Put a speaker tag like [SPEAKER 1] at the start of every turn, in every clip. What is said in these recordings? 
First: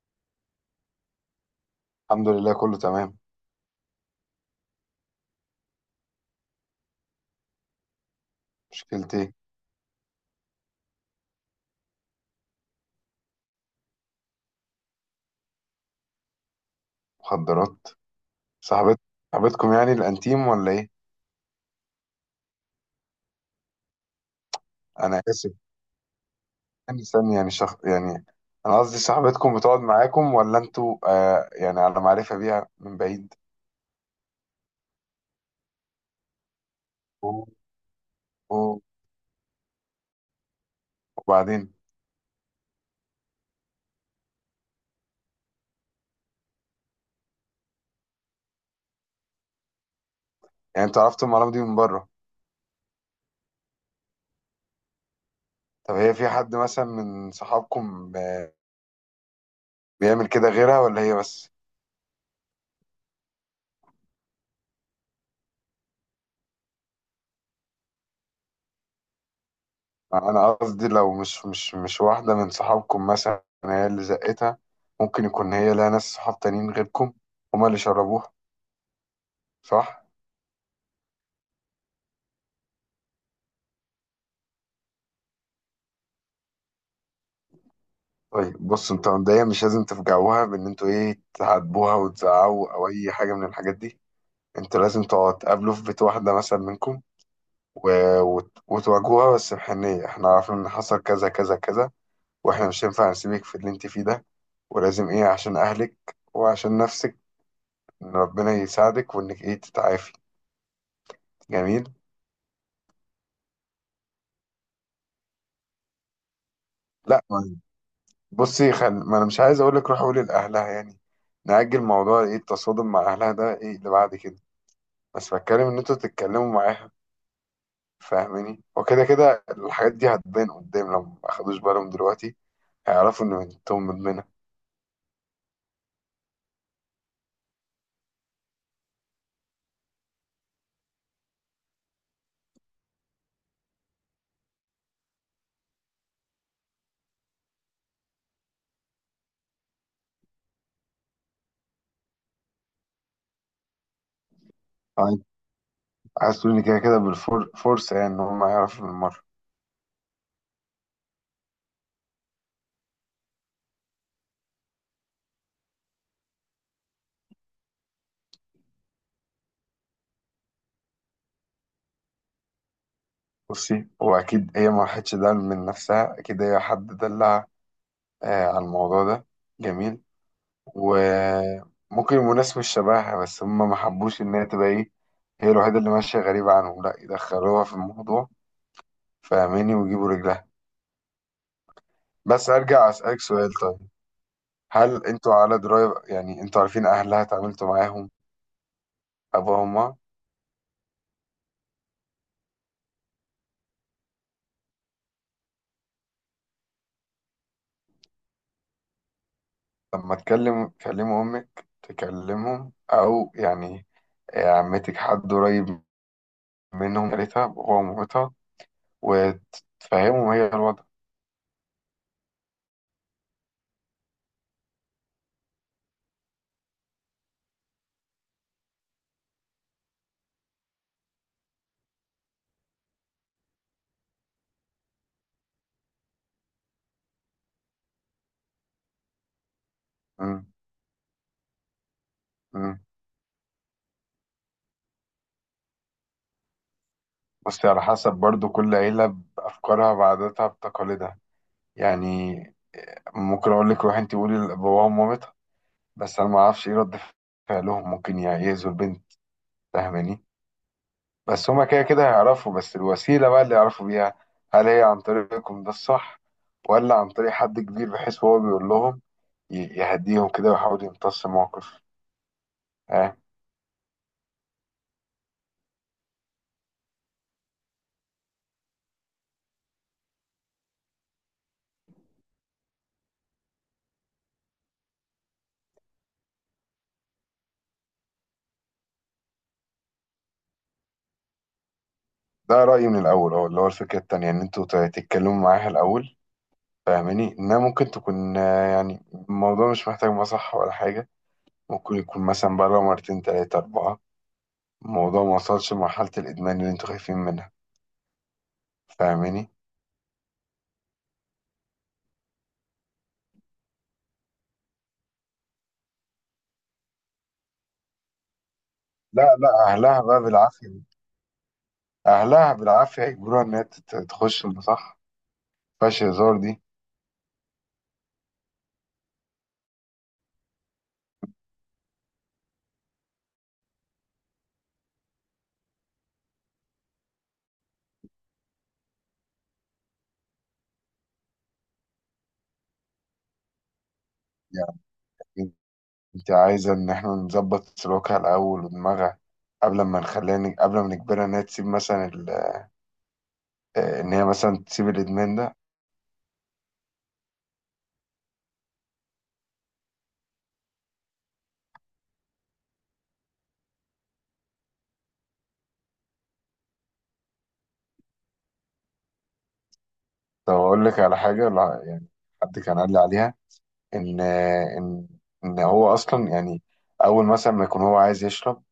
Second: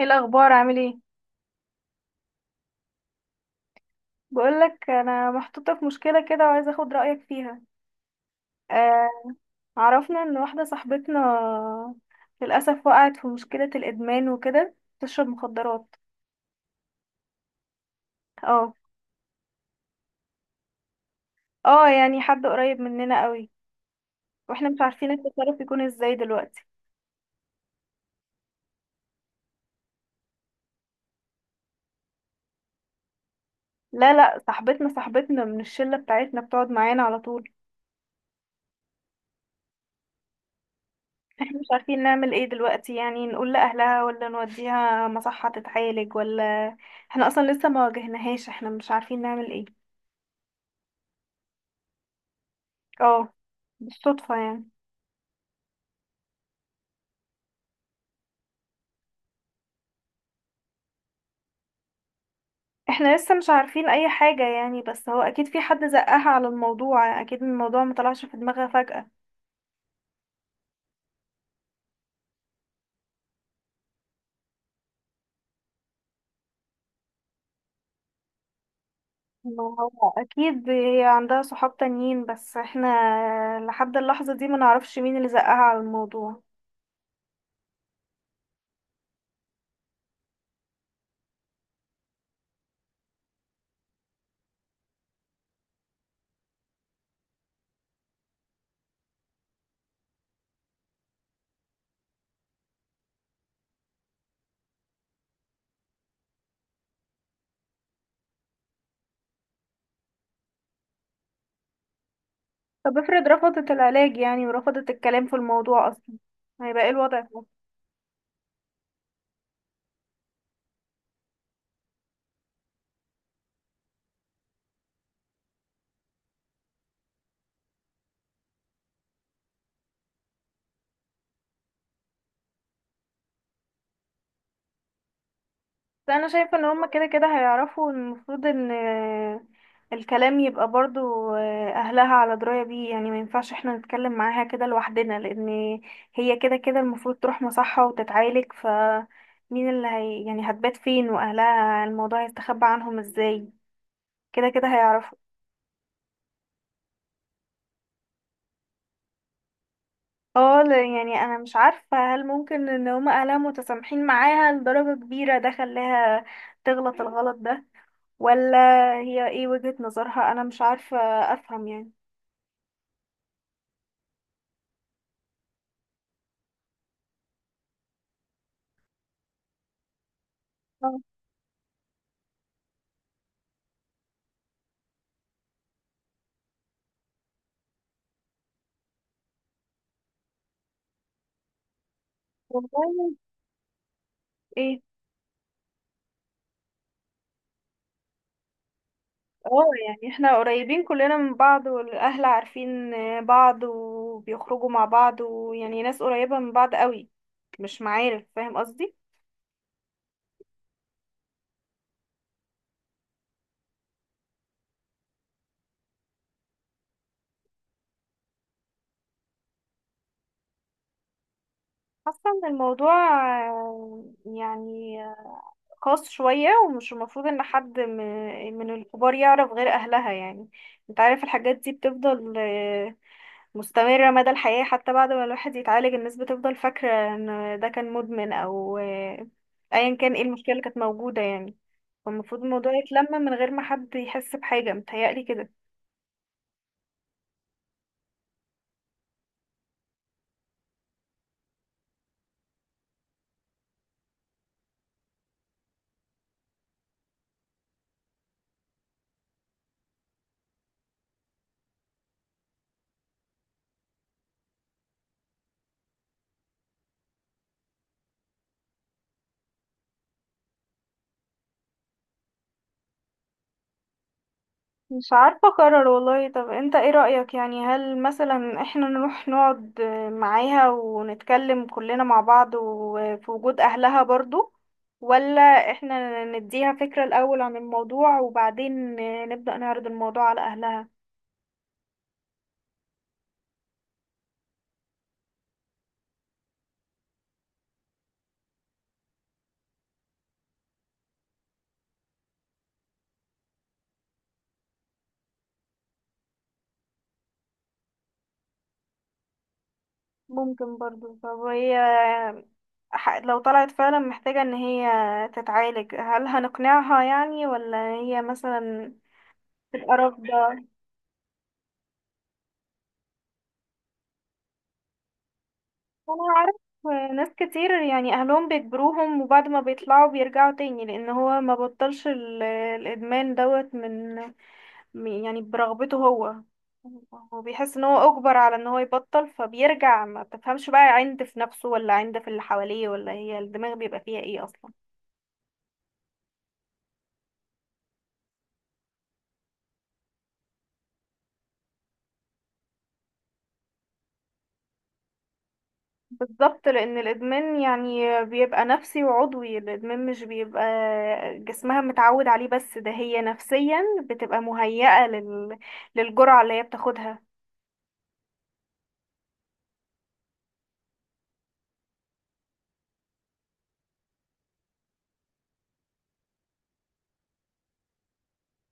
[SPEAKER 1] ايه الاخبار؟ عامل ايه؟
[SPEAKER 2] الحمد لله، كله تمام.
[SPEAKER 1] بقولك انا محطوطه في مشكله كده وعايزه اخد رايك فيها. آه.
[SPEAKER 2] مشكلتي؟
[SPEAKER 1] عرفنا ان واحده صاحبتنا للاسف وقعت في مشكله الادمان وكده تشرب مخدرات.
[SPEAKER 2] مخدرات؟
[SPEAKER 1] اه.
[SPEAKER 2] صاحبت صاحبتكم يعني الانتيم ولا ايه؟
[SPEAKER 1] اه، يعني حد قريب مننا قوي، واحنا مش عارفين
[SPEAKER 2] انا اسف،
[SPEAKER 1] التصرف يكون ازاي دلوقتي.
[SPEAKER 2] يعني استني، يعني يعني انا قصدي صاحبتكم بتقعد معاكم ولا انتوا يعني على معرفة بيها من بعيد؟
[SPEAKER 1] لا لا، صاحبتنا صاحبتنا من الشله بتاعتنا بتقعد معانا على
[SPEAKER 2] و-
[SPEAKER 1] طول.
[SPEAKER 2] و-
[SPEAKER 1] احنا مش
[SPEAKER 2] وبعدين؟
[SPEAKER 1] عارفين نعمل ايه دلوقتي، يعني نقول لاهلها ولا نوديها مصحه تتعالج ولا. احنا اصلا لسه ما واجهناهاش، احنا مش عارفين نعمل ايه.
[SPEAKER 2] يعني انتوا عرفتوا المعلومة دي من بره؟
[SPEAKER 1] اه، بالصدفة يعني.
[SPEAKER 2] طب هي في حد مثلا من صحابكم بيعمل كده غيرها ولا هي بس؟
[SPEAKER 1] احنا لسه مش عارفين اي حاجة يعني، بس هو اكيد في حد زقها على الموضوع، اكيد الموضوع مطلعش في دماغها فجأة.
[SPEAKER 2] انا قصدي لو مش واحدة من صحابكم مثلا هي اللي زقتها، ممكن يكون هي لها ناس صحاب تانيين غيركم هما اللي شربوها.
[SPEAKER 1] ما
[SPEAKER 2] صح.
[SPEAKER 1] هو اكيد هي عندها صحاب تانيين، بس احنا لحد اللحظة دي ما نعرفش مين اللي زقها على الموضوع.
[SPEAKER 2] طيب بص، انت مبدئيا مش لازم تفجعوها بان انتوا ايه تعاتبوها وتزعقوا او اي حاجه من الحاجات دي. انتوا لازم تقعدوا تقابلوا في بيت واحده مثلا منكم و... وتواجهوها بس بحنيه، احنا عارفين ان حصل كذا كذا كذا، واحنا مش هينفع نسيبك في اللي انت فيه ده، ولازم ايه عشان اهلك وعشان نفسك ان ربنا يساعدك وانك ايه تتعافي. جميل.
[SPEAKER 1] طب افرض رفضت العلاج يعني ورفضت الكلام في الموضوع اصلا، هيبقى ايه الوضع؟
[SPEAKER 2] لا، بصي ما انا مش عايز اقول لك روح قولي لاهلها، يعني نأجل موضوع ايه التصادم مع اهلها ده، ايه اللي بعد كده، بس بتكلم ان انتوا تتكلموا معاها، فاهماني؟ وكده كده الحاجات دي هتبان قدام، لو ما اخدوش بالهم دلوقتي هيعرفوا ان بنتهم مدمنه.
[SPEAKER 1] بس انا شايفه ان هما كده كده هيعرفوا، المفروض ان الكلام يبقى برضو، اهلها على درايه بيه، يعني ما ينفعش احنا نتكلم معاها كده لوحدنا، لان هي كده كده المفروض تروح مصحه وتتعالج، ف مين اللي هي يعني هتبات فين واهلها؟ الموضوع هيستخبى عنهم ازاي؟ كده كده هيعرفوا.
[SPEAKER 2] عايز عايز تقولي كده كده بالفرصه، يعني ان هم يعرفوا بالمره.
[SPEAKER 1] اه، يعني انا مش عارفه هل ممكن ان هما اهلها متسامحين معاها لدرجه كبيره ده خلاها تغلط الغلط ده، ولا هي ايه وجهة نظرها؟ انا مش عارفة افهم يعني.
[SPEAKER 2] بصي، هو اكيد هي ما راحتش ده من نفسها، اكيد هي حد دلع على الموضوع ده. جميل.
[SPEAKER 1] آه.
[SPEAKER 2] وممكن يبقوا ناس مش شبهها، بس هم ما حبوش ان هي تبقى ايه، هي الوحيده اللي ماشيه غريبه عنهم، لا يدخلوها في الموضوع، فاهماني، ويجيبوا رجلها. بس ارجع
[SPEAKER 1] والله.
[SPEAKER 2] اسالك سؤال طيب،
[SPEAKER 1] ايه؟
[SPEAKER 2] هل انتوا على دراية، يعني انتوا عارفين اهلها، اتعاملتوا معاهم، ابوها
[SPEAKER 1] اه،
[SPEAKER 2] وامها؟
[SPEAKER 1] يعني احنا قريبين كلنا من بعض، والاهل عارفين بعض وبيخرجوا مع بعض ويعني ناس قريبة من بعض قوي، مش معارف، فاهم قصدي.
[SPEAKER 2] لما تكلموا امك تكلمهم او يعني عمتك، حد قريب منهم، قالتها باباها ومامتها وتفهمهم هي الوضع.
[SPEAKER 1] حاسة ان الموضوع يعني خاص شوية، ومش المفروض ان حد من الكبار يعرف غير اهلها يعني. انت عارف الحاجات دي بتفضل مستمرة مدى الحياة، حتى بعد ما الواحد يتعالج الناس بتفضل فاكرة ان ده كان مدمن او ايا كان ايه
[SPEAKER 2] مم.
[SPEAKER 1] المشكلة اللي كانت موجودة يعني. فالمفروض الموضوع
[SPEAKER 2] مم.
[SPEAKER 1] يتلم من غير ما حد يحس بحاجة، متهيألي كده.
[SPEAKER 2] بس على حسب، برضو كل عيلة بأفكارها بعاداتها بتقاليدها. يعني ممكن أقول لك روحي أنت قولي لباباها ومامتها، بس أنا ما أعرفش إيه رد فعلهم، ممكن يعيزوا البنت، فاهماني؟ بس هما كده كده هيعرفوا، بس الوسيلة بقى اللي يعرفوا بيها، هل هي عن طريقكم ده الصح، ولا عن طريق حد كبير بحيث هو بيقول لهم يهديهم كده ويحاول يمتص الموقف؟ ها.
[SPEAKER 1] مش عارفة أقرر والله. طب انت ايه رأيك، يعني هل مثلا احنا نروح نقعد معاها ونتكلم كلنا مع بعض وفي وجود أهلها برضو، ولا احنا نديها فكرة الأول عن الموضوع وبعدين نبدأ نعرض الموضوع على أهلها؟
[SPEAKER 2] ده رأيي من الأول، أهو اللي هو الفكرة التانية، إن أنتوا تتكلموا معاها الأول، فاهماني؟ إنها ممكن تكون يعني الموضوع مش محتاج مصح ولا حاجة، ممكن يكون مثلا بره مرتين تلاتة أربعة، الموضوع ما وصلش لمرحلة الإدمان اللي أنتوا خايفين منها، فاهماني؟
[SPEAKER 1] ممكن برضو. طب هي لو طلعت فعلا محتاجة ان هي تتعالج، هل هنقنعها يعني ولا هي مثلا
[SPEAKER 2] لا لا،
[SPEAKER 1] تبقى
[SPEAKER 2] أهلها بقى
[SPEAKER 1] رافضة؟
[SPEAKER 2] بالعافية. اهلها بالعافيه يجبروها ان هي تخش، ده صح، فيهاش
[SPEAKER 1] انا
[SPEAKER 2] هزار
[SPEAKER 1] عارف
[SPEAKER 2] دي.
[SPEAKER 1] ناس كتير يعني اهلهم بيجبروهم، وبعد ما بيطلعوا بيرجعوا تاني، لان هو ما بطلش الادمان دوت من يعني برغبته هو، هو بيحس ان هو اجبر على ان هو يبطل فبيرجع، ما تفهمش بقى عند في نفسه ولا عند في اللي حواليه ولا هي الدماغ بيبقى فيها ايه اصلا.
[SPEAKER 2] يعني انت عايزه ان احنا نظبط سلوكها الاول ودماغها قبل ما نخليها قبل ما نجبرها ان هي تسيب مثلا ال... آه، ان هي مثلا تسيب الادمان ده.
[SPEAKER 1] بالظبط، لان الادمان يعني بيبقى نفسي وعضوي، الادمان مش بيبقى جسمها متعود عليه بس، ده هي نفسيا بتبقى مهيئة للجرعة اللي هي بتاخدها.
[SPEAKER 2] طب اقول لك على حاجه، لا يعني حد كان قال لي عليها ان آه، ان ان هو اصلا، يعني اول مثلا ما يكون هو عايز يشرب،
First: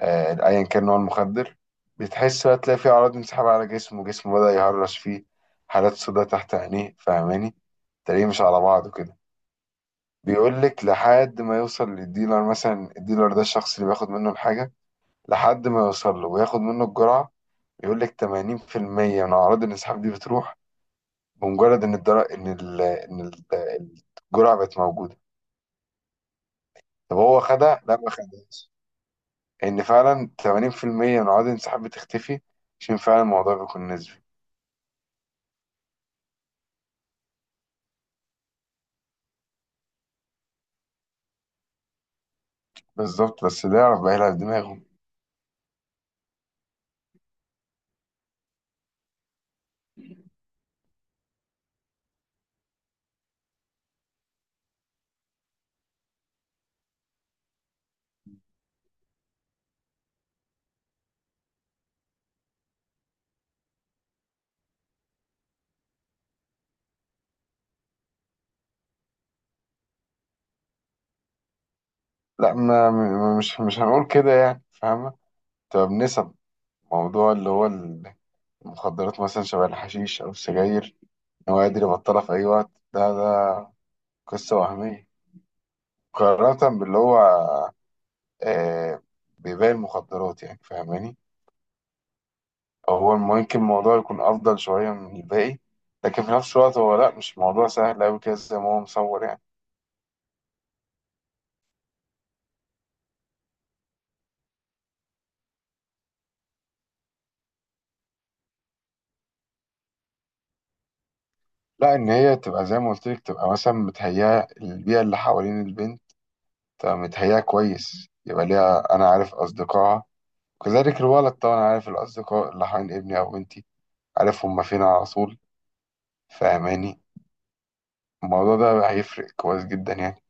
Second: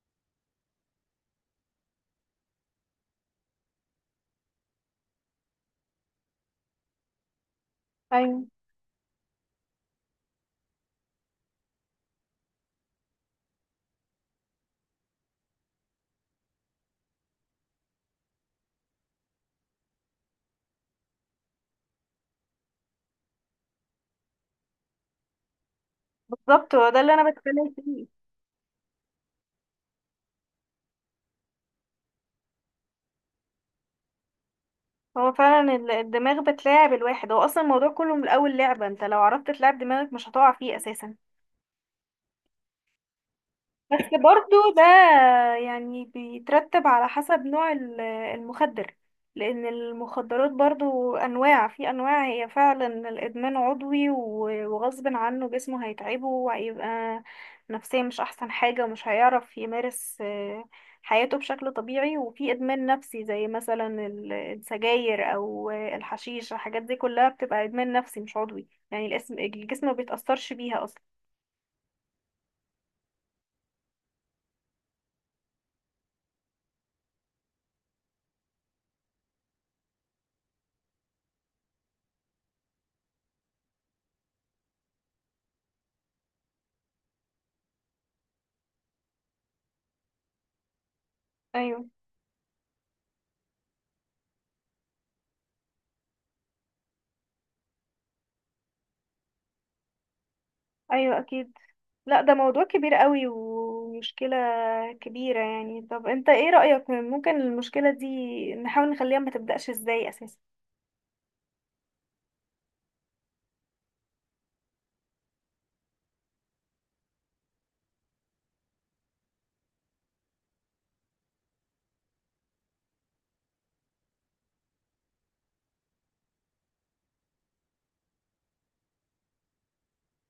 [SPEAKER 2] ايا كان نوع المخدر، بتحس بقى تلاقي فيه اعراض انسحاب على جسمه. جسمه بدأ يهرش فيه، حالات سوداء تحت عينيه، فاهماني، تلاقيه مش
[SPEAKER 1] ايوه،
[SPEAKER 2] على بعضه كده. بيقول لك لحد ما يوصل للديلر، مثلا الديلر ده الشخص اللي بياخد منه الحاجة، لحد ما يوصل له وياخد منه الجرعة، يقول لك 80% من اعراض الانسحاب دي بتروح بمجرد ان الدرق ان ال ان ال- الجرعة بقت موجودة.
[SPEAKER 1] بالظبط، هو ده اللي
[SPEAKER 2] طب
[SPEAKER 1] انا
[SPEAKER 2] هو
[SPEAKER 1] بتكلم
[SPEAKER 2] خدها لا
[SPEAKER 1] فيه.
[SPEAKER 2] ما خدهاش ان فعلا 80% من اعراض الانسحاب بتختفي؟ عشان فعلا الموضوع بيكون نسبي.
[SPEAKER 1] هو فعلا الدماغ بتلاعب الواحد، هو اصلا الموضوع كله من الاول لعبة، انت لو عرفت تلعب دماغك مش هتقع فيه اساسا.
[SPEAKER 2] بالظبط، بس ده يعرف
[SPEAKER 1] بس
[SPEAKER 2] بقى يلعب
[SPEAKER 1] برضو ده
[SPEAKER 2] دماغه.
[SPEAKER 1] يعني بيترتب على حسب نوع المخدر، لأن المخدرات برضو أنواع في أنواع. هي فعلا الإدمان عضوي وغصب عنه جسمه هيتعبه وهيبقى نفسيا مش أحسن حاجة، ومش هيعرف يمارس حياته بشكل طبيعي. وفي إدمان نفسي زي مثلا السجاير أو الحشيش، الحاجات دي كلها بتبقى إدمان نفسي مش عضوي، يعني الاسم، الجسم ما بيتأثرش بيها أصلا.
[SPEAKER 2] لا، ما م- مش مش هنقول كده، يعني فاهمة، تبقى بنسب موضوع اللي هو المخدرات مثلا شبه الحشيش أو السجاير، إن هو قادر يبطلها في أي وقت، ده قصة وهمية مقارنة باللي هو آه بيبيع المخدرات، يعني فاهماني؟
[SPEAKER 1] أيوه.
[SPEAKER 2] أو هو ممكن الموضوع يكون أفضل شوية من الباقي، لكن في نفس الوقت هو لا، مش موضوع سهل أوي كده زي ما هو مصور، يعني
[SPEAKER 1] أيوه، أكيد. لا، ده موضوع كبير قوي ومشكلة كبيرة يعني. طب انت ايه رأيك، ممكن المشكلة دي نحاول نخليها ما تبدأش ازاي اساسا؟
[SPEAKER 2] لا إن هي تبقى زي ما قلت لك، تبقى مثلا متهيئة البيئة اللي حوالين البنت. طب متهيأ كويس يبقى ليها، أنا عارف أصدقائها، كذلك الولد طبعا عارف الأصدقاء اللي حوالين ابني أو بنتي، عارف هما فين على طول، فاهماني، الموضوع ده هيفرق كويس جدا، يعني.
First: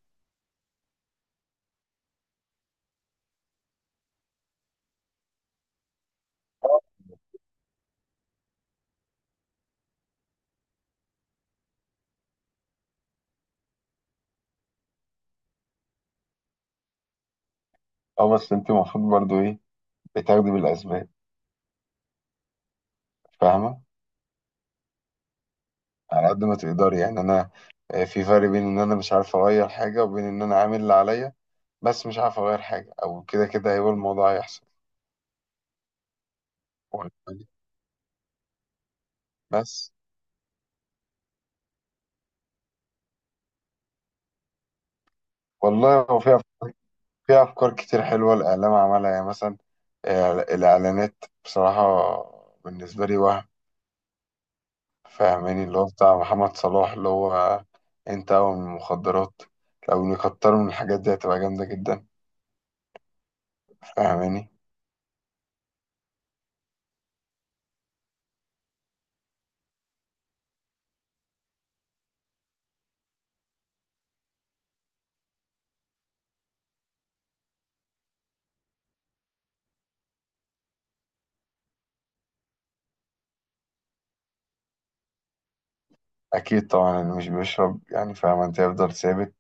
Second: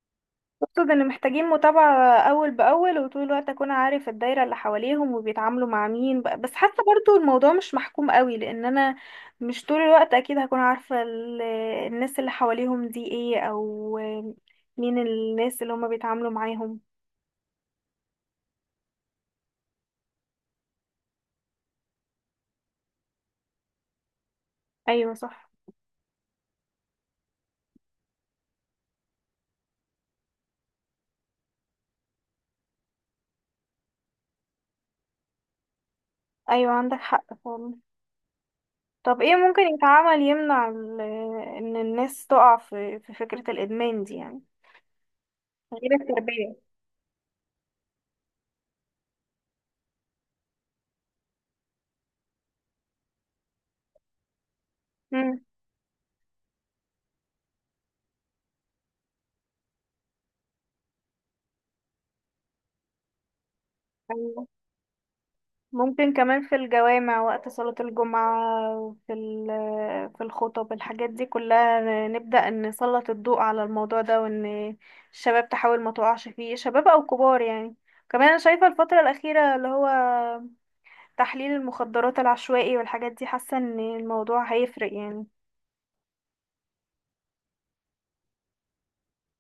[SPEAKER 1] اقصد ان محتاجين متابعة اول باول، وطول الوقت اكون عارف الدايرة اللي حواليهم وبيتعاملوا مع مين، بس حاسة برضو الموضوع مش محكوم قوي، لان انا مش طول الوقت اكيد هكون عارفة الناس اللي حواليهم دي ايه، او مين الناس اللي هما بيتعاملوا معاهم.
[SPEAKER 2] اه، بس انت المفروض برضو ايه، بتاخدي بالأسباب، فاهمة؟
[SPEAKER 1] ايوه، صح.
[SPEAKER 2] على قد ما تقدري، يعني أنا في فرق بين إن أنا مش عارف أغير حاجة وبين إن أنا عامل اللي عليا بس مش عارف أغير حاجة، أو كده كده هيبقى الموضوع هيحصل.
[SPEAKER 1] ايوه، عندك
[SPEAKER 2] واخد
[SPEAKER 1] حق
[SPEAKER 2] بالك؟
[SPEAKER 1] فعلا. طب ايه ممكن
[SPEAKER 2] بس
[SPEAKER 1] يتعمل يمنع ان الناس تقع في فكرة الادمان دي، يعني غير
[SPEAKER 2] والله هو في
[SPEAKER 1] التربية؟
[SPEAKER 2] في أفكار كتير حلوة الإعلام عملها، يعني مثلا الإعلانات بصراحة بالنسبة لي وهم،
[SPEAKER 1] امم.
[SPEAKER 2] فاهماني، اللي هو بتاع محمد صلاح، اللي هو أنت أول من المخدرات، لو يكتروا من الحاجات دي هتبقى جامدة جدا،
[SPEAKER 1] أيوة.
[SPEAKER 2] فاهماني؟
[SPEAKER 1] ممكن كمان في الجوامع وقت صلاة الجمعة في في الخطب، الحاجات دي كلها نبدأ نسلط الضوء على الموضوع ده، وان الشباب تحاول ما تقعش فيه، شباب او كبار يعني. كمان انا شايفة الفترة الأخيرة اللي هو تحليل المخدرات العشوائي والحاجات دي، حاسة ان الموضوع هيفرق يعني.
[SPEAKER 2] أكيد طبعا اللي مش بيشرب يعني فاهم أنت هيفضل ثابت،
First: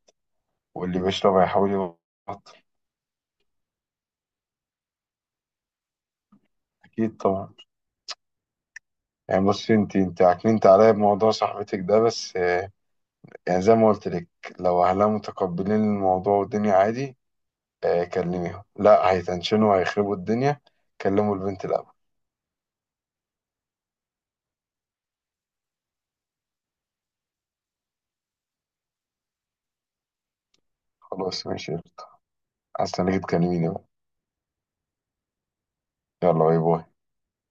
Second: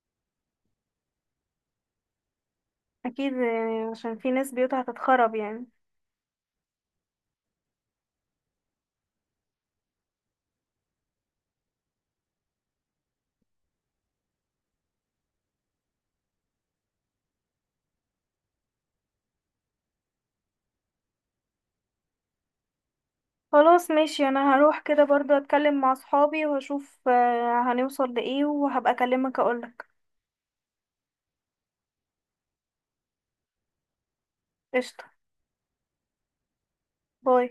[SPEAKER 2] واللي بيشرب هيحاول يبطل.
[SPEAKER 1] اكيد يعني عشان في ناس بيوتها هتتخرب يعني.
[SPEAKER 2] أكيد طبعا. يعني بصي، أنت عكننت عليا بموضوع صاحبتك ده، بس يعني زي ما قلت لك، لو أهلها متقبلين الموضوع والدنيا عادي، كلميهم، لا هيتنشنوا هيخربوا الدنيا، كلموا البنت الأول.
[SPEAKER 1] خلاص ماشي، انا هروح كده برضو اتكلم مع صحابي واشوف هنوصل لايه، وهبقى اكلمك اقولك.
[SPEAKER 2] خلاص ماشي. هستناكي تكلميني بقى.
[SPEAKER 1] قشطة.
[SPEAKER 2] يلا باي باي.
[SPEAKER 1] باي.